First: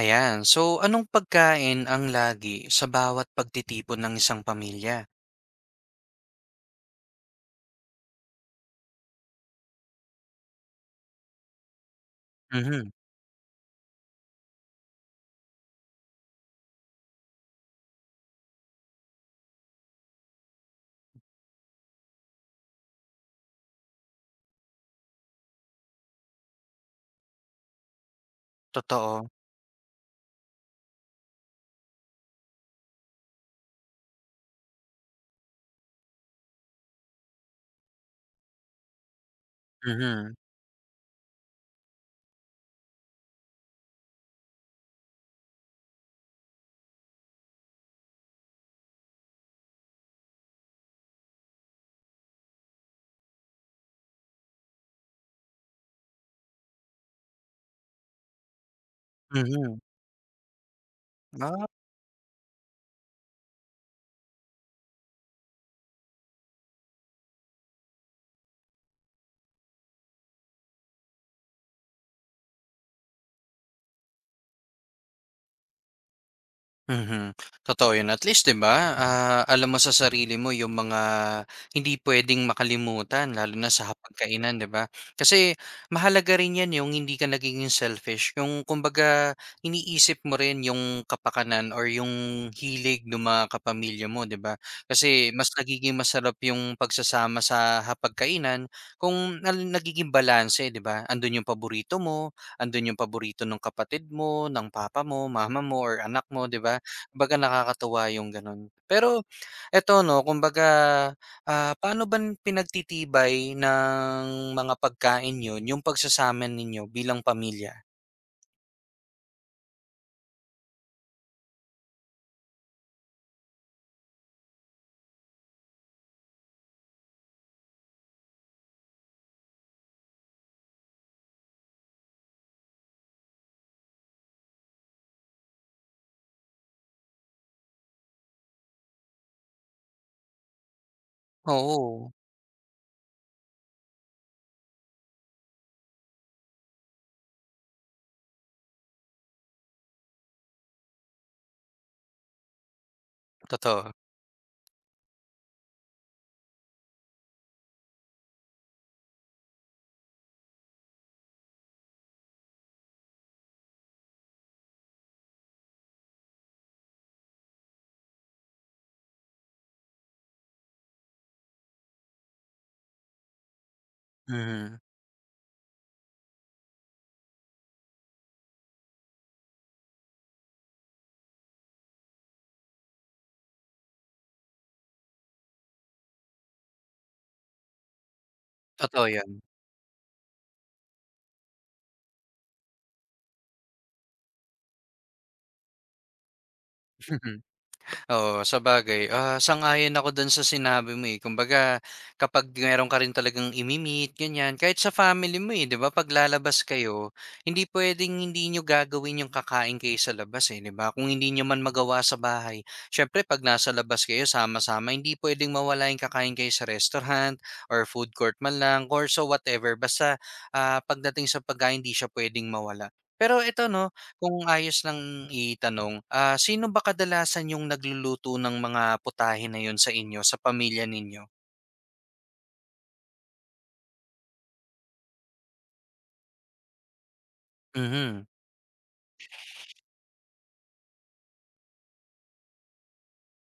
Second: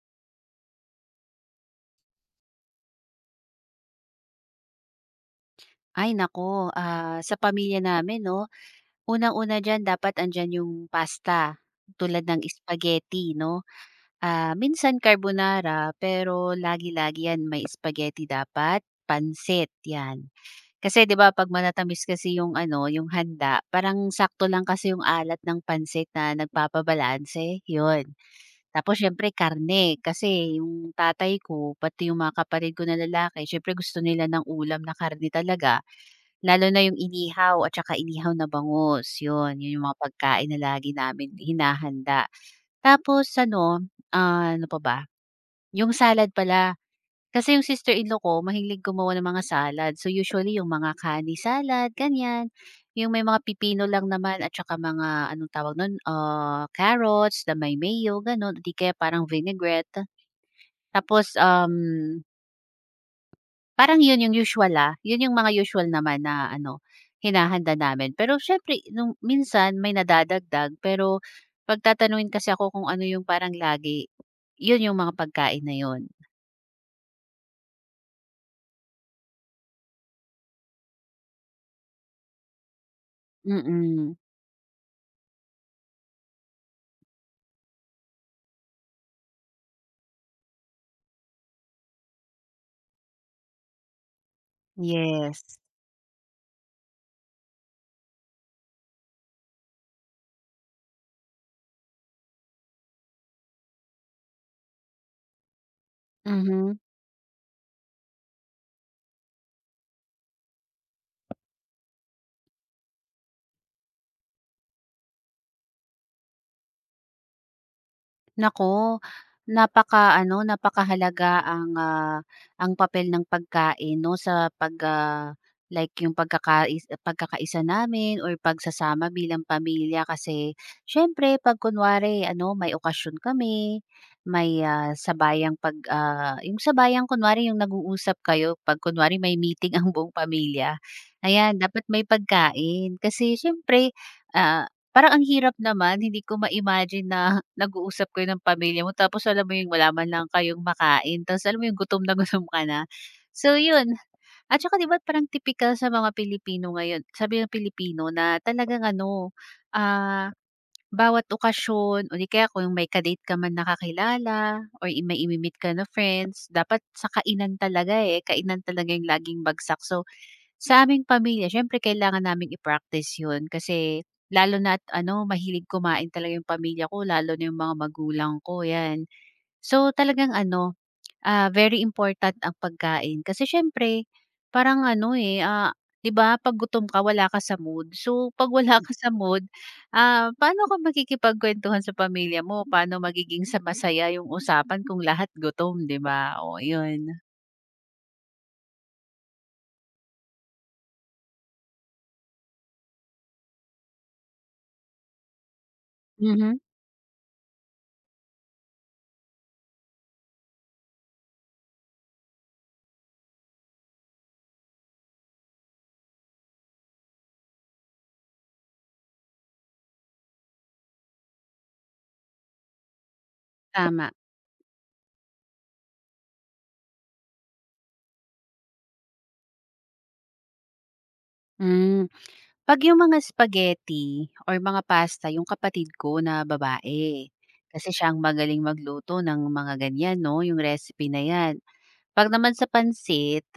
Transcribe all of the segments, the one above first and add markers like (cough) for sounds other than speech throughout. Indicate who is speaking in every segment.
Speaker 1: Ayan. So, anong pagkain ang lagi sa bawat pagtitipon ng isang pamilya?
Speaker 2: Ay naku, sa pamilya namin 'no, unang-una diyan dapat andiyan yung pasta, tulad ng
Speaker 1: Mhm.
Speaker 2: spaghetti 'no. Minsan carbonara, pero lagi-lagi 'yan may spaghetti dapat, pansit 'yan. Kasi 'di ba 'pag manatamis kasi yung ano, yung handa, parang sakto lang kasi yung alat ng pansit na nagpapabalanse, 'yun. Tapos
Speaker 1: Totoo.
Speaker 2: siyempre karne, kasi yung tatay ko, pati yung mga kapatid ko na lalaki siyempre gusto nila ng ulam na karne talaga. Lalo na yung inihaw at saka inihaw na bangus, yun. Yun yung mga
Speaker 1: Mhm.
Speaker 2: pagkain na lagi namin hinahanda. Tapos ano, ano pa ba? Yung salad pala. Kasi yung sister-in-law ko mahilig gumawa ng mga salad. So usually yung mga kani salad, ganyan. Yung may mga pipino lang naman at saka mga anong tawag nun, carrots na may mayo, ganun. Di kaya parang
Speaker 1: Mhm.
Speaker 2: vinaigrette. Tapos,
Speaker 1: Ah.
Speaker 2: um Parang yun yung usual, yun yung mga usual naman na ano, hinahanda namin. Pero siyempre nung minsan may nadadagdag, pero 'pag kasi ako kung ano yung parang lagi, yun yung mga pagkain na yun.
Speaker 1: Mhm, totoo 'yun. At least 'di ba, alam mo sa sarili mo yung mga hindi puwedeng makalimutan lalo na sa
Speaker 2: Mm,
Speaker 1: hapagkainan 'di ba? Kasi mahalaga rin 'yan yung hindi ka nagiging selfish, yung kumbaga iniisip mo rin yung kapakanan or yung hilig nung mga kapamilya mo 'di ba? Kasi mas
Speaker 2: yes.
Speaker 1: nagiging masarap yung pagsasama sa hapagkainan kung nal nagiging balanse 'di ba? Andun yung paborito mo, andun yung paborito ng kapatid mo, ng papa mo, mama mo, or anak mo 'di
Speaker 2: Mhm.
Speaker 1: ba? Kumbaga nakakatuwa yung gano'n. Pero eto 'no, kumbaga, paano ba pinagtitibay ng mga pagkain niyo yung pagsasama ninyo bilang pamilya?
Speaker 2: Nako, napakahalaga ang, ang papel ng pagkain 'no sa pag, like yung pagkakaisa namin or pagsasama bilang pamilya kasi siyempre 'pag kunwari ano, may okasyon kami, may, sabayang pag, yung sabayang kunwari yung nag-uusap kayo 'pag kunwari may meeting (laughs) ang buong pamilya, ayan dapat may
Speaker 1: Oo,
Speaker 2: pagkain. Kasi siyempre, ah parang ang hirap naman hindi ko ma-imagine na (laughs) nag-uusap kayo ng pamilya mo tapos alam mo yung wala man lang kayong makain tapos alam mo yung gutom na (laughs) gutom ka na. So yun,
Speaker 1: totoo.
Speaker 2: at saka 'di ba parang typical sa mga Pilipino ngayon, sabi ng Pilipino na talagang ano, ah, bawat okasyon o di kaya kung may ka-date ka man na kakilala or may meet ka na friends, dapat sa kainan talaga, eh, kainan talaga yung laging bagsak. So sa aming pamilya siyempre kailangan naming i-practice 'yun kasi lalo
Speaker 1: Mhm,
Speaker 2: na't ano mahilig kumain talaga yung pamilya ko lalo na yung mga magulang ko, 'yan. So, talagang ano, very important ang pagkain kasi siyempre parang ano, eh, 'di ba 'pag gutom ka wala ka sa mood. So, (laughs) 'pag wala ka
Speaker 1: totoo
Speaker 2: sa
Speaker 1: 'yun.
Speaker 2: mood, paano ka makikipagkuwentuhan sa pamilya mo, paano magiging sa masaya yung usapan kung lahat gutom, 'di ba? Oh, 'yun.
Speaker 1: (laughs) Oo, sabagay, sang-ayon ako do'n sa sinabi mo, eh. Kumbaga kapag meron ka rin talagang imi-meet, ganyan, kahit sa family mo, eh, 'di ba 'pag
Speaker 2: Mhm.
Speaker 1: lalabas kayo, hindi puwedeng hindi niyo gagawin yung kakain kayo sa labas, eh, 'di ba? Kung hindi niyo man magawa sa bahay, syempre 'pag nasa labas kayo sama-sama, hindi puwedeng mawala yung kakain kayo sa restaurant or food court man lang or so whatever, basta, pagdating sa pagkain hindi siya puwedeng mawala. Pero ito 'no,
Speaker 2: Tama.
Speaker 1: kung ayos lang itanong, sino ba kadalasan yung nagluluto ng mga putahe na yun sa inyo, sa pamilya ninyo?
Speaker 2: Hmm. 'Pag yung mga spaghetti or mga pasta yung kapatid ko na babae, kasi siya ang
Speaker 1: Mhm,
Speaker 2: magaling magluto ng mga ganyan 'no, yung recipe na 'yan. 'Pag naman sa pansit,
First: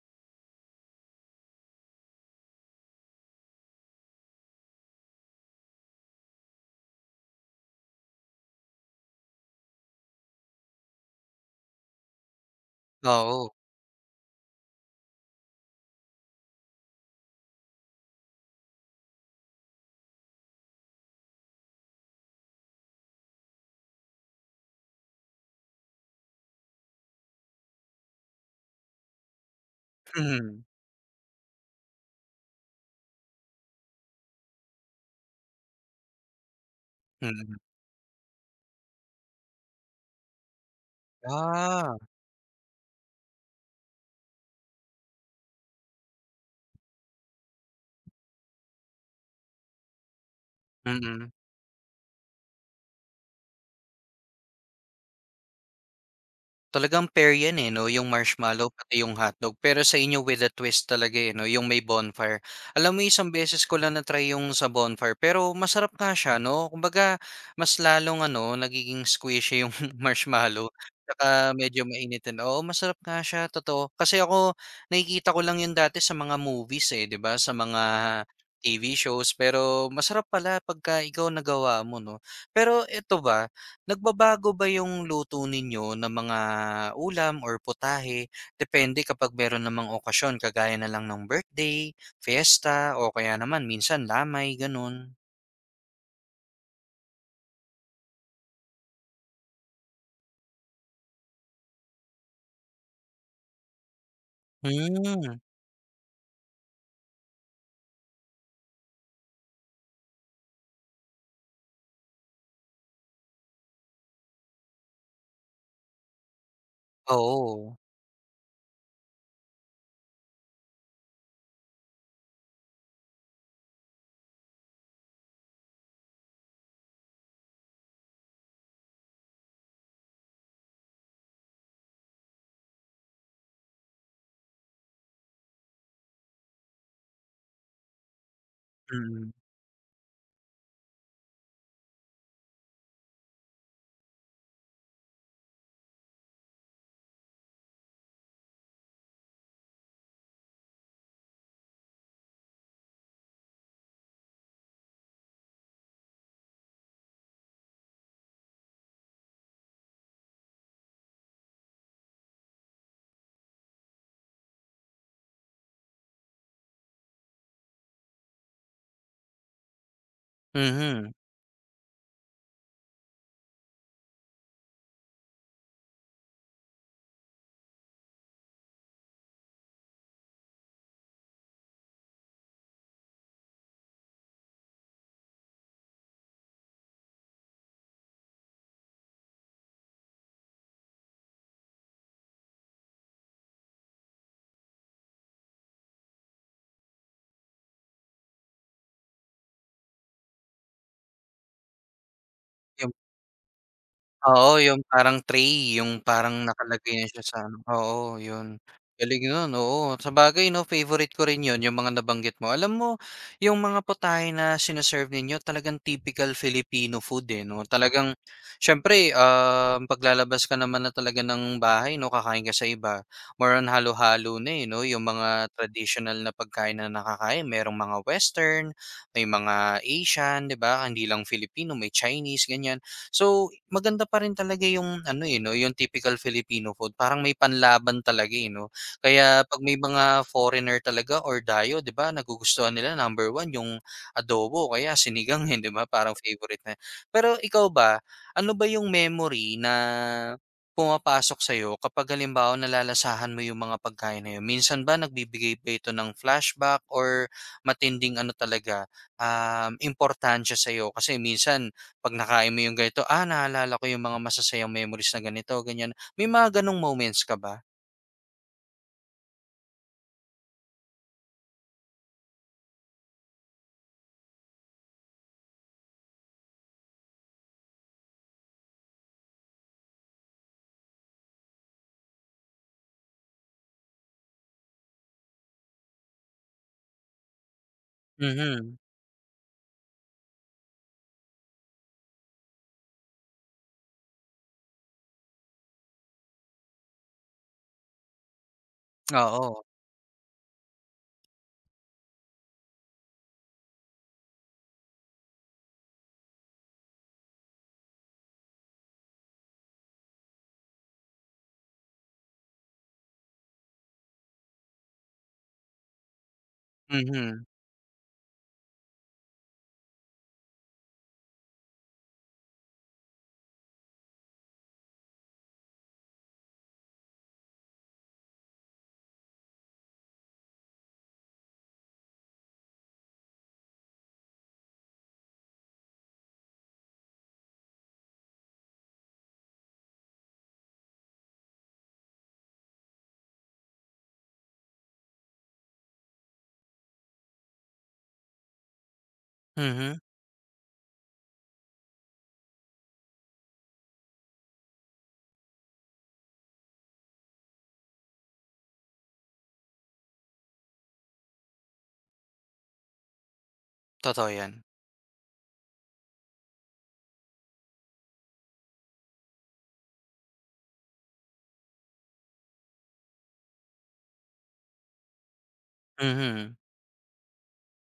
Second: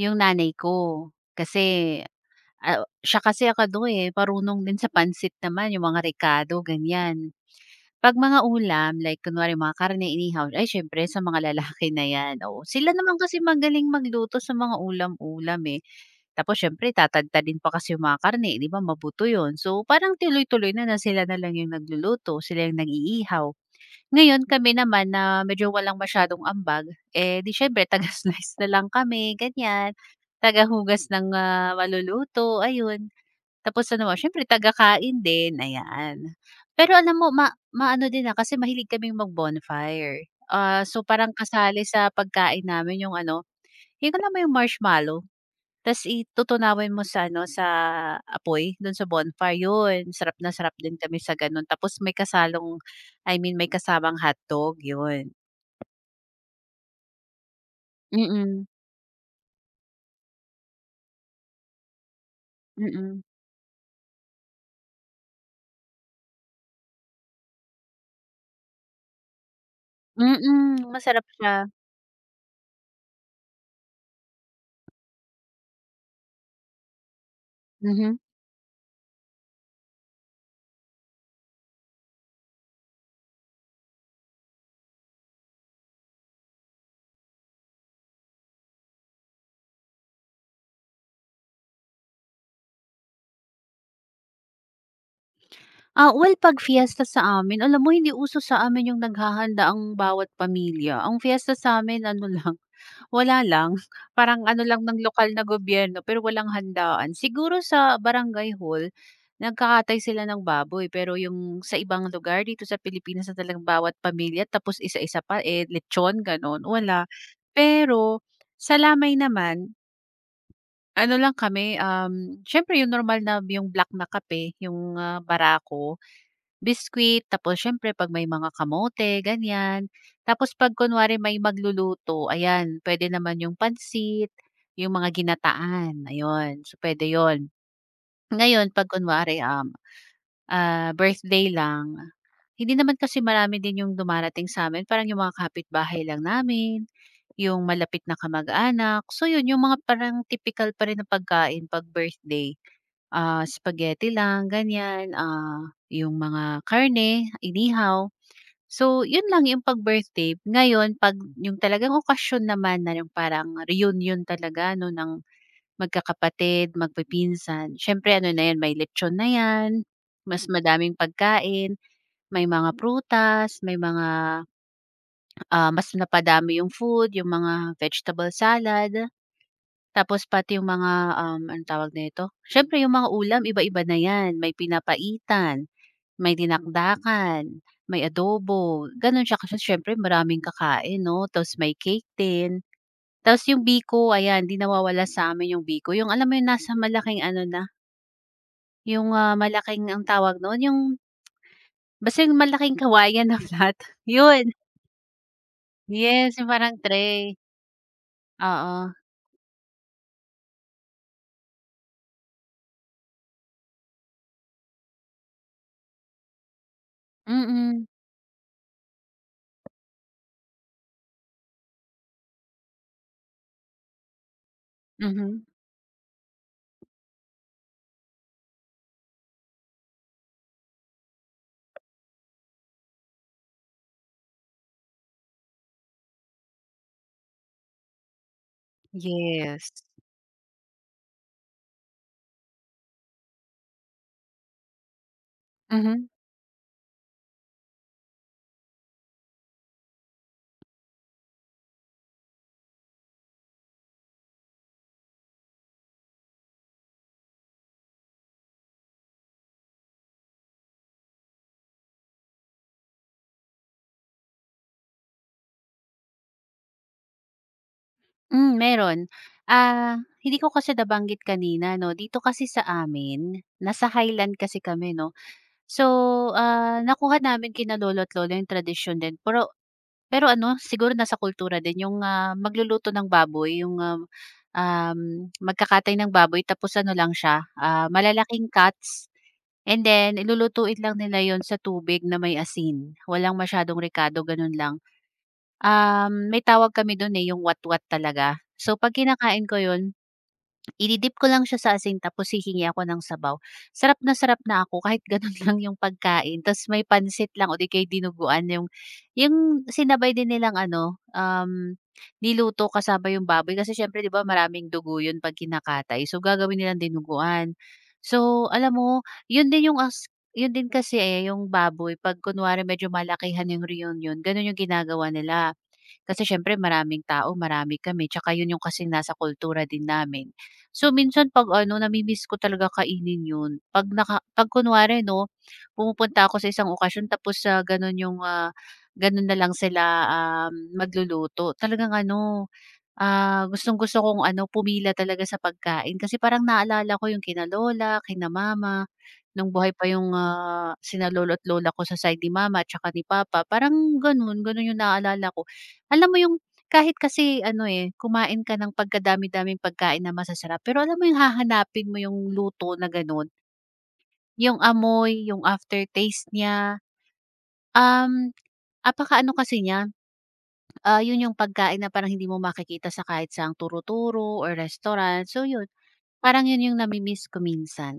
Speaker 2: yung nanay ko. Kasi, siya kasi ano, eh, marunong din sa pansit naman, yung mga ricado ganyan. 'Pag mga ulam like kunwari mga karne inihaw, ay siyempre sa mga lalaki na 'yan, oo. Sila naman kasi
Speaker 1: oo.
Speaker 2: magaling magluto sa mga ulam-ulam, eh. Tapos siyempre tatadtadin pa kasi yung mga karne, 'di ba mabuto 'yun. So, parang tuloy-tuloy na na sila na lang yung nagluluto, sila yung nag-iihaw. Ngayon kami naman na medyo walang masyadong ambag, eh, 'di siyempre taga-slice (laughs) na lang kami ganiyan,
Speaker 1: Mhm,
Speaker 2: tagahugas ng, maluluto, ayun. Tapos ano, siyempre taga-kain din, ayan. Pero alam mo ma
Speaker 1: mm.
Speaker 2: maano din, na kasi mahilig kaming mag-bonfire. So parang kasali
Speaker 1: Ah,
Speaker 2: sa pagkain namin yung ano, yung alam mo yung marshmallow? Tas itutunawin mo sa ano, sa apoy, dun sa bonfire, yun sarap na sarap din kami
Speaker 1: mm.
Speaker 2: sa ganun. Tapos may kasalong I mean, may kasamang hotdog, yun.
Speaker 1: Talagang pair 'yan, eh, 'no, yung
Speaker 2: Mm,
Speaker 1: marshmallow pati yung hotdog. Pero sa inyo with a twist talaga, eh, 'no, yung may bonfire. Alam mo
Speaker 2: mm.
Speaker 1: isang beses ko lang na-try yung sa bonfire, pero masarap nga siya 'no. Kumbaga mas lalong ano, nagiging squishy yung (laughs) marshmallow
Speaker 2: Mm, masarap
Speaker 1: tsaka
Speaker 2: siya.
Speaker 1: medyo mainitin. Oo, masarap nga siya, totoo. Kasi ako nakikita ko lang yun dati sa mga movies, eh, 'di ba, sa mga
Speaker 2: Mhm.
Speaker 1: TV shows. Pero masarap pala pagka ikaw nagawa mo 'no. Pero eto ba, nagbabago ba yung luto ninyo ng mga ulam or putahe depende kapag meron namang okasyon kagaya na lang ng birthday, fiesta o kaya naman minsan lamay, gano'n?
Speaker 2: Well, 'pag fiesta sa amin alam mo hindi uso sa amin yung naghahanda ang bawat pamilya. Ang fiesta sa amin ano lang, wala lang. (laughs) Parang ano lang ng lokal
Speaker 1: Hmm,
Speaker 2: na gobyerno pero walang handaan. Siguro sa barangay hall, nagkakatay sila ng baboy pero yung sa ibang lugar dito sa Pilipinas na talagang bawat pamilya tapos isa-isa pa, eh, lechon gano'n, wala.
Speaker 1: oo.
Speaker 2: Pero sa lamay naman, ano lang kami, siyempre yung normal na yung black na kape, yung, barako. Biscuit, tapos siyempre 'pag may mga kamote, ganyan. Tapos 'pag kunwari may magluluto, ayan, pwede naman yung pansit, yung mga ginataan, ayun. So, pwede yon. Ngayon 'pag
Speaker 1: Mm,
Speaker 2: kunwari, birthday lang, hindi naman kasi marami din yung dumarating sa sa'min, parang yung mga kapitbahay lang namin, yung malapit na kamag-anak. So yun, yung mga parang typical pa rin na pagkain 'pag birthday, spaghetti lang, ganyan, yung mga karne, inihaw. So, yun lang yung pag birthday. Ngayon 'pag yung talagang okasyon naman na yung parang reunion talaga 'no, ng magkakapatid, magpipinsan, siyempre ano na yan, may lechon na yan, mas madaming
Speaker 1: mhm.
Speaker 2: pagkain, may mga prutas, may mga, mas napadami yung food, yung mga vegetable salad, tapos pati yung mga, anong tawag nito, siyempre yung mga ulam iba-iba na yan, may pinapaitan. May dinakdakan, may adobo, gano'n siya kasi siyempre maraming kakain 'no, tapos may cake din. Tapos yung biko ayan, 'di nawawala sa'min yung biko, yung alam mo yung nasa malaking ano na, yung, malaking ang tawag no'n, yung basta yung malaking
Speaker 1: Yung
Speaker 2: kawayan na flat, (laughs) yun.
Speaker 1: oo, yung parang tray, yung
Speaker 2: Yes,
Speaker 1: parang
Speaker 2: yung parang
Speaker 1: nakalagay na siya
Speaker 2: tray,
Speaker 1: sa ano oo, yun.
Speaker 2: oo.
Speaker 1: Galing nun, oo. Sabagay 'no, favorite ko rin yun, yung mga nabanggit mo. Alam mo, yung mga putahe na sinaserve serve ninyo talagang typical Filipino food, eh, 'no.
Speaker 2: Mm,
Speaker 1: Talagang siyempre, paglalabas ka naman na talaga ng bahay 'no, kakain ka sa iba, more on halo-halo na, eh, 'no. Yung
Speaker 2: mhm.
Speaker 1: mga traditional na pagkain na nakakain, merong mga Western, may mga Asian, 'di ba, hindi lang Filipino, may Chinese, ganyan. So, maganda pa rin talaga yung ano, eh, 'no, yung typical Filipino food parang may panlaban talaga, eh, 'no? Kaya 'pag may
Speaker 2: Yes.
Speaker 1: mga foreigner talaga or dayo, 'di ba, nagugustuhan nila number one yung adobo kaya sinigang, eh, 'di ba,
Speaker 2: Mhm,
Speaker 1: parang favorite na. Pero ikaw ba, ano ba yung memory na pumapasok sa'yo kapag halimbawa nalalasahan mo yung mga pagkain na yun? Minsan ba nagbibigay ba ito ng flashback or matinding ano talaga, importansya sa'yo? Kasi minsan 'pag nakain mo yung ganito, naalala ko yung mga masasayang memories na ganito, ganyan. May mga gano'ng moments ka ba?
Speaker 2: mm, meron. Ah, Hindi ko kasi nabanggit kanina 'no, dito kasi sa amin, nasa highland kasi kami 'no. So, nakuha namin kina lolo at lola yung tradisyon din pero pero ano siguro nasa kultura din yung, magluluto ng baboy yung, um, um, magkakatay ng baboy tapos ano lang siya, malalaking
Speaker 1: Mhm.
Speaker 2: cuts and then lulutuin lang nila yon sa tubig na may asin, walang masyadong ricado, ganun lang. May tawag kami dun, eh, yung watwat talaga. So, 'pag kinakain ko
Speaker 1: Oo.
Speaker 2: yun idi ko lang siya sa asin tapos hihingi ako ng sabaw. Sarap na ako kahit gano'n (laughs) lang yung pagkain. Tapos may pansit lang o di kaya dinuguan yung sinabay din nilang ano, niluto kasama yung baboy kasi siyempre 'di ba maraming dugo yun 'pag kinakatay. So, gagawin nilang
Speaker 1: Mhm.
Speaker 2: dinuguan. So, alam mo yun din yun din kasi, eh, yung baboy 'pag kunwari medyo malakihan yung reunion, gano'n yung ginagawa nila. Kasi siyempre maraming tao, marami kami, tsaka yun yung kasing nasa kultura din namin. So, minsan 'pag ano, nami-miss ko talaga kainin yun. 'Pag kunwari 'no, pumupunta ako sa isang okasyon tapos sa gano'n yung, gano'n na lang sila, magluluto. Talagang ano. Gustong-gusto kong ano, pumila talaga sa pagkain kasi parang naalala ko yung kina lola, kina mama, nung buhay pa
Speaker 1: Mhm.
Speaker 2: yung, sina lolo at lola ko sa side ni mama at saka ni papa, parang gano'n, gano'n yung naalala ko. Alam mo yung kahit kasi ano, eh, kumain ka ng pagkadami-daming pagkain na masasarap, pero alam mo yung hahanapin mo yung luto na gano'n,
Speaker 1: Totoo
Speaker 2: yung
Speaker 1: 'yan.
Speaker 2: amoy, yung aftertaste niya, um, apaka-ano kasi niya. 'Yun yung pagkain na parang hindi mo makikita sa kahit saang turo-turo or restaurant. So 'yun, parang
Speaker 1: Mhm.
Speaker 2: 'yun yung nami-miss ko minsan.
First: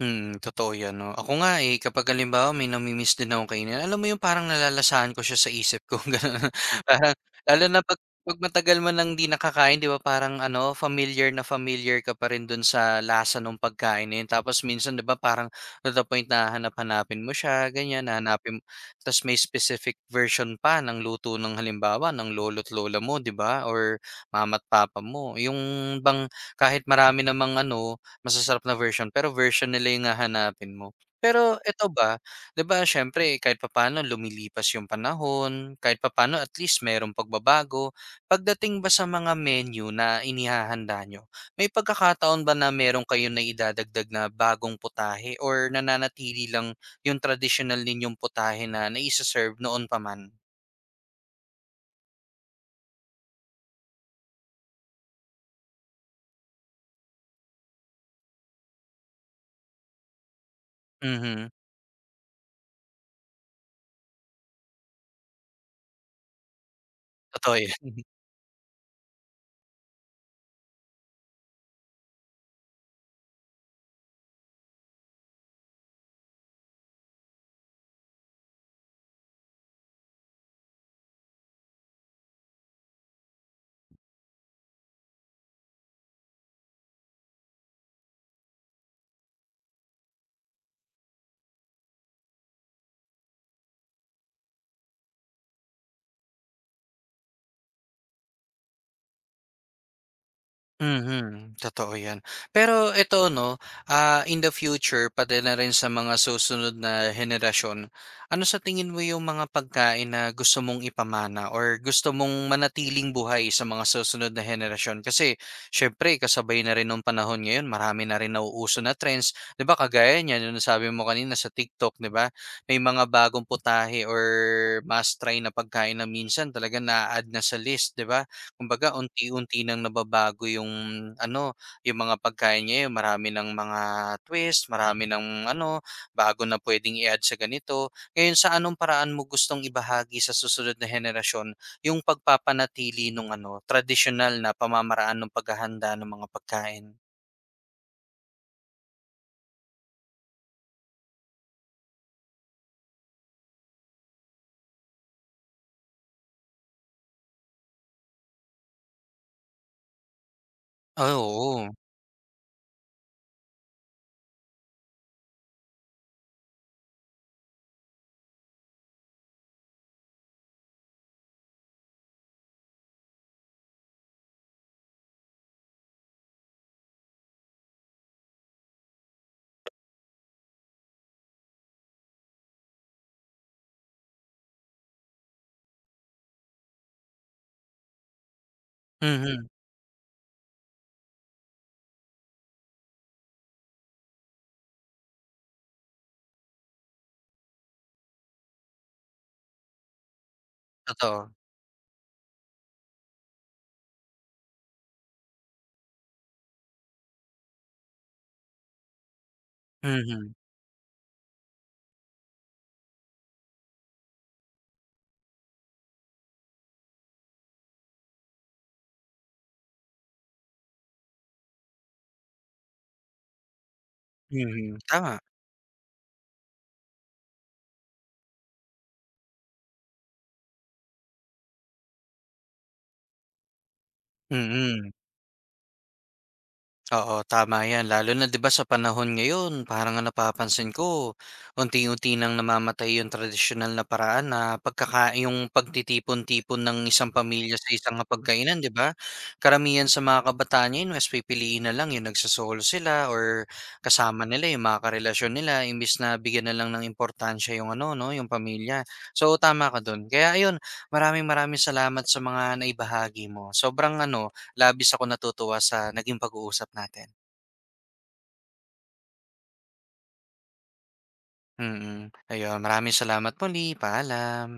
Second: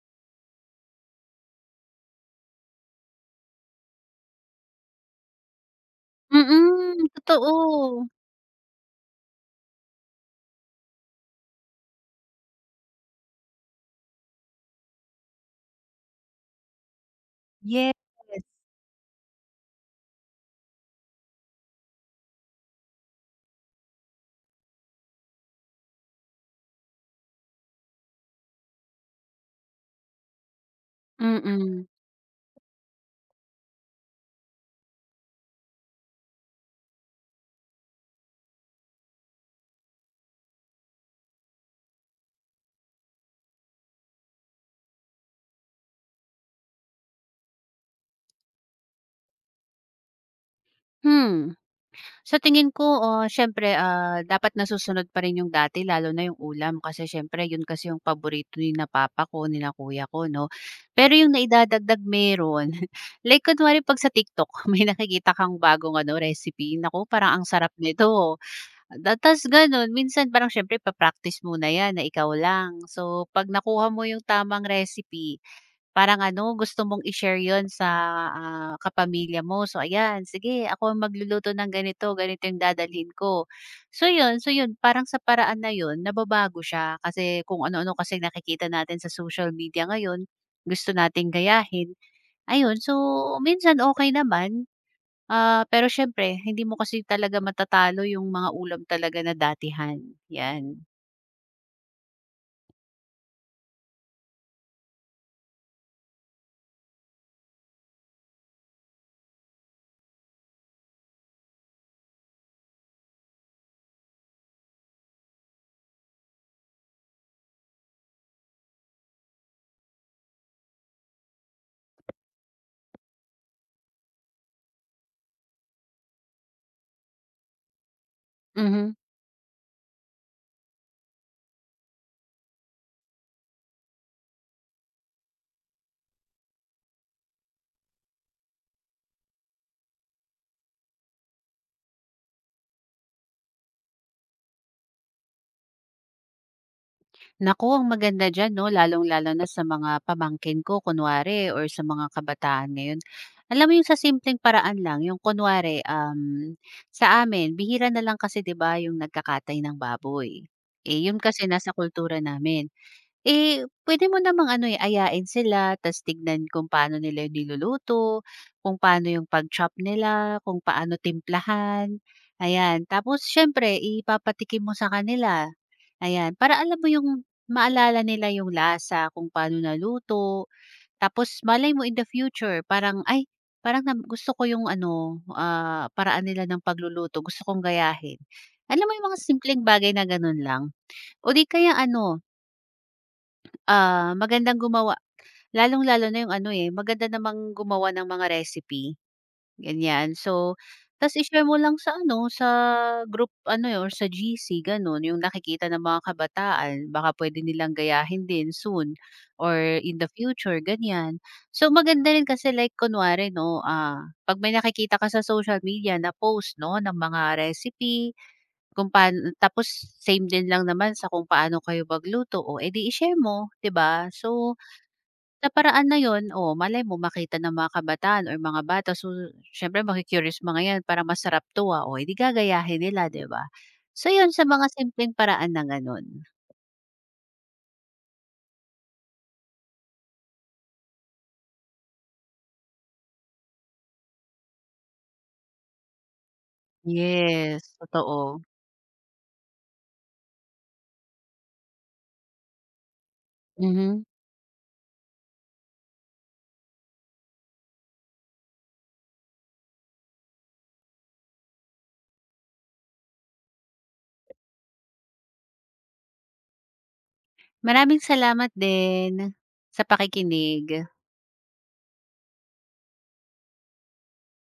Speaker 1: Hmm, totoo 'yan 'no. Ako nga, eh, kapag halimbawa may nami din akong kainin, alam mo yung parang nalalasahan ko siya sa isip ko (laughs) gano'n.
Speaker 2: Mm,
Speaker 1: Parang lalo na 'pag
Speaker 2: totoo.
Speaker 1: 'pag matagal mo nang 'di nakakain 'di ba parang ano, familiar na familiar ka pa rin do'n sa lasa ng pagkain na 'yun. Tapos minsan 'di ba parang to the point na hahanap-hanapin mo siya
Speaker 2: Yes.
Speaker 1: ganyan, hahanapin ta's may specific version pa ng luto ng halimbawa ng lolo't lola mo 'di ba or mama't papa mo. Yung bang kahit marami namang ano masasarap na version, pero version nila yung hahanapin mo. Pero
Speaker 2: Mm.
Speaker 1: eto ba, 'di ba siyempre kahit papaano lumilipas yung panahon, kahit papaano at least merong pagbabago. Pagdating ba sa mga menu na inihahanda nyo may pagkakataon ba na meron kayo na idadagdag na bagong putahe or nananatili lang yung traditional ninyong putahe na naise-serve noon pa man?
Speaker 2: Hmm, sa tingin ko, siyempre, dapat nasusunod pa rin yung dati lalo na yung ulam kasi siyempre 'yun kasi yung paborito ni na papa ko, ni na kuya ko 'no. Pero yung
Speaker 1: Mhm,
Speaker 2: naidadagdag meron, (laughs) like kunwari 'pag sa TikTok (laughs) may nakikita kang bagong ano, recipe, naku parang ang
Speaker 1: totoo
Speaker 2: sarap
Speaker 1: 'yan.
Speaker 2: nito. Tas gano'n minsan parang siyempre pa-practice muna 'yan na ikaw lang. So 'pag nakuha mo yung tamang recipe, parang ano gusto mong i-share 'yun sa, kapamilya mo. So ayan, "Sige ako ang magluluto ng ganito, ganito yung dadalhin ko." So 'yun, parang sa paraan na 'yun nababago siya kasi kung ano-ano kasi nakikita natin sa social media ngayon, gusto nating gayahin, ayun. So minsan okay naman. Pero syempre hindi mo kasi talaga matatalo yung mga ulam talaga na datihan, 'yan.
Speaker 1: Mhm, totoo 'yan. Pero ito 'no, in the future pati na rin sa mga susunod na henerasyon, ano sa tingin mo yung mga pagkain na gusto mong ipamana or gusto mong manatiling buhay sa mga susunod na henerasyon? Kasi siyempre kasabay na rin nung panahon ngayon marami na rin nauuso na trends, 'di ba kagaya niyan yung sabi mo kanina sa TikTok, 'di ba? May mga bagong putahe or must try na pagkain na minsan talaga na add na sa list, 'di ba?
Speaker 2: Mhm.
Speaker 1: Kumbaga unti-unti nang nababago yung ano, yung mga pagkain ngayon. Marami ng mga twist, marami ng ano, bago na pwedeng i-add sa ganito. Ngayon sa anong paraan mo gustong ibahagi sa susunod na henerasyon yung pagpapanatili ng ano, tradisyonal na pamamaraan ng paghahanda ng mga pagkain?
Speaker 2: Naku, ang maganda diyan 'no, lalong-lalo na sa mga pamangkin ko kunwari or sa mga kabataan ngayon. Alam mo yung sa simpleng paraan lang, yung kunwari, sa amin bihira na lang kasi 'di ba yung nagkakatay ng baboy. Eh, yun
Speaker 1: Ah,
Speaker 2: kasi nasa
Speaker 1: oo.
Speaker 2: kultura namin. Eh, pwede mo namang ano, eh, ayain sila ta's tignan kung paano nila yung niluluto, kung paano yung pag-chop nila, kung paano timplahan, ayan. Tapos siyempre ipapatikim mo sa kanila, ayan. Para alam mo yung maalala nila yung lasa, kung paano naluto. Tapos malay mo in the future parang, "Ay, parang gusto ko yung ano, paraan nila ng pagluluto, gusto kong gayahin." Alam mo yung mga
Speaker 1: Mhm,
Speaker 2: simpleng bagay na gano'n lang. O di kaya ano. Magandang gumawa lalong-lalo na yung ano, eh, maganda namang gumawa ng mga recipe, ganyan. So, tas
Speaker 1: totoo.
Speaker 2: i-share mo lang sa ano, sa group ano, eh, or sa GC gano'n, yung nakikita ng mga kabataan baka pwede nilang gayahin din soon or in the
Speaker 1: Mhm,
Speaker 2: future, ganyan. So, maganda rin kasi like kunwari 'no, 'pag may nakikita ka sa social media na post 'no, ng mga recipe kung paano tapos same din lang naman sa kung paano kayo magluto, o edi di i-share mo, 'di ba? So
Speaker 1: mhm, tama.
Speaker 2: sa paraan na yon oh malay mo makita ng mga kabataan or mga bata. So, siyempre maku-curious mga 'yan, para masarap 'to, ah." Oh, eh, gagayahin nila, 'di ba? So, yun sa mga
Speaker 1: Mm.
Speaker 2: simpleng paraan na gano'n.
Speaker 1: Oo, tama yan. Lalo na 'di ba sa panahon ngayon, parang ang napapansin ko, unti-unti nang namamatay yung tradisyonal na paraan na pagkaka yung pagtitipon-tipon ng isang pamilya sa
Speaker 2: Yes,
Speaker 1: isang
Speaker 2: totoo.
Speaker 1: pagkainan 'di ba? Karamihan sa mga kabataan ngayon, mas pipiliin na lang yung nagsasolo sila or
Speaker 2: Mhm.
Speaker 1: kasama nila yung mga karelasyon nila imbis na bigyan na lang ng importansya yung ano, no, yung pamilya. So tama ka doon. Kaya ayun, maraming maraming salamat sa mga naibahagi mo. Sobrang ano, labis ako natutuwa sa naging pag-uusap natin.
Speaker 2: Maraming salamat din sa pakikinig.
Speaker 1: Mm, ayun maraming salamat muli, paalam.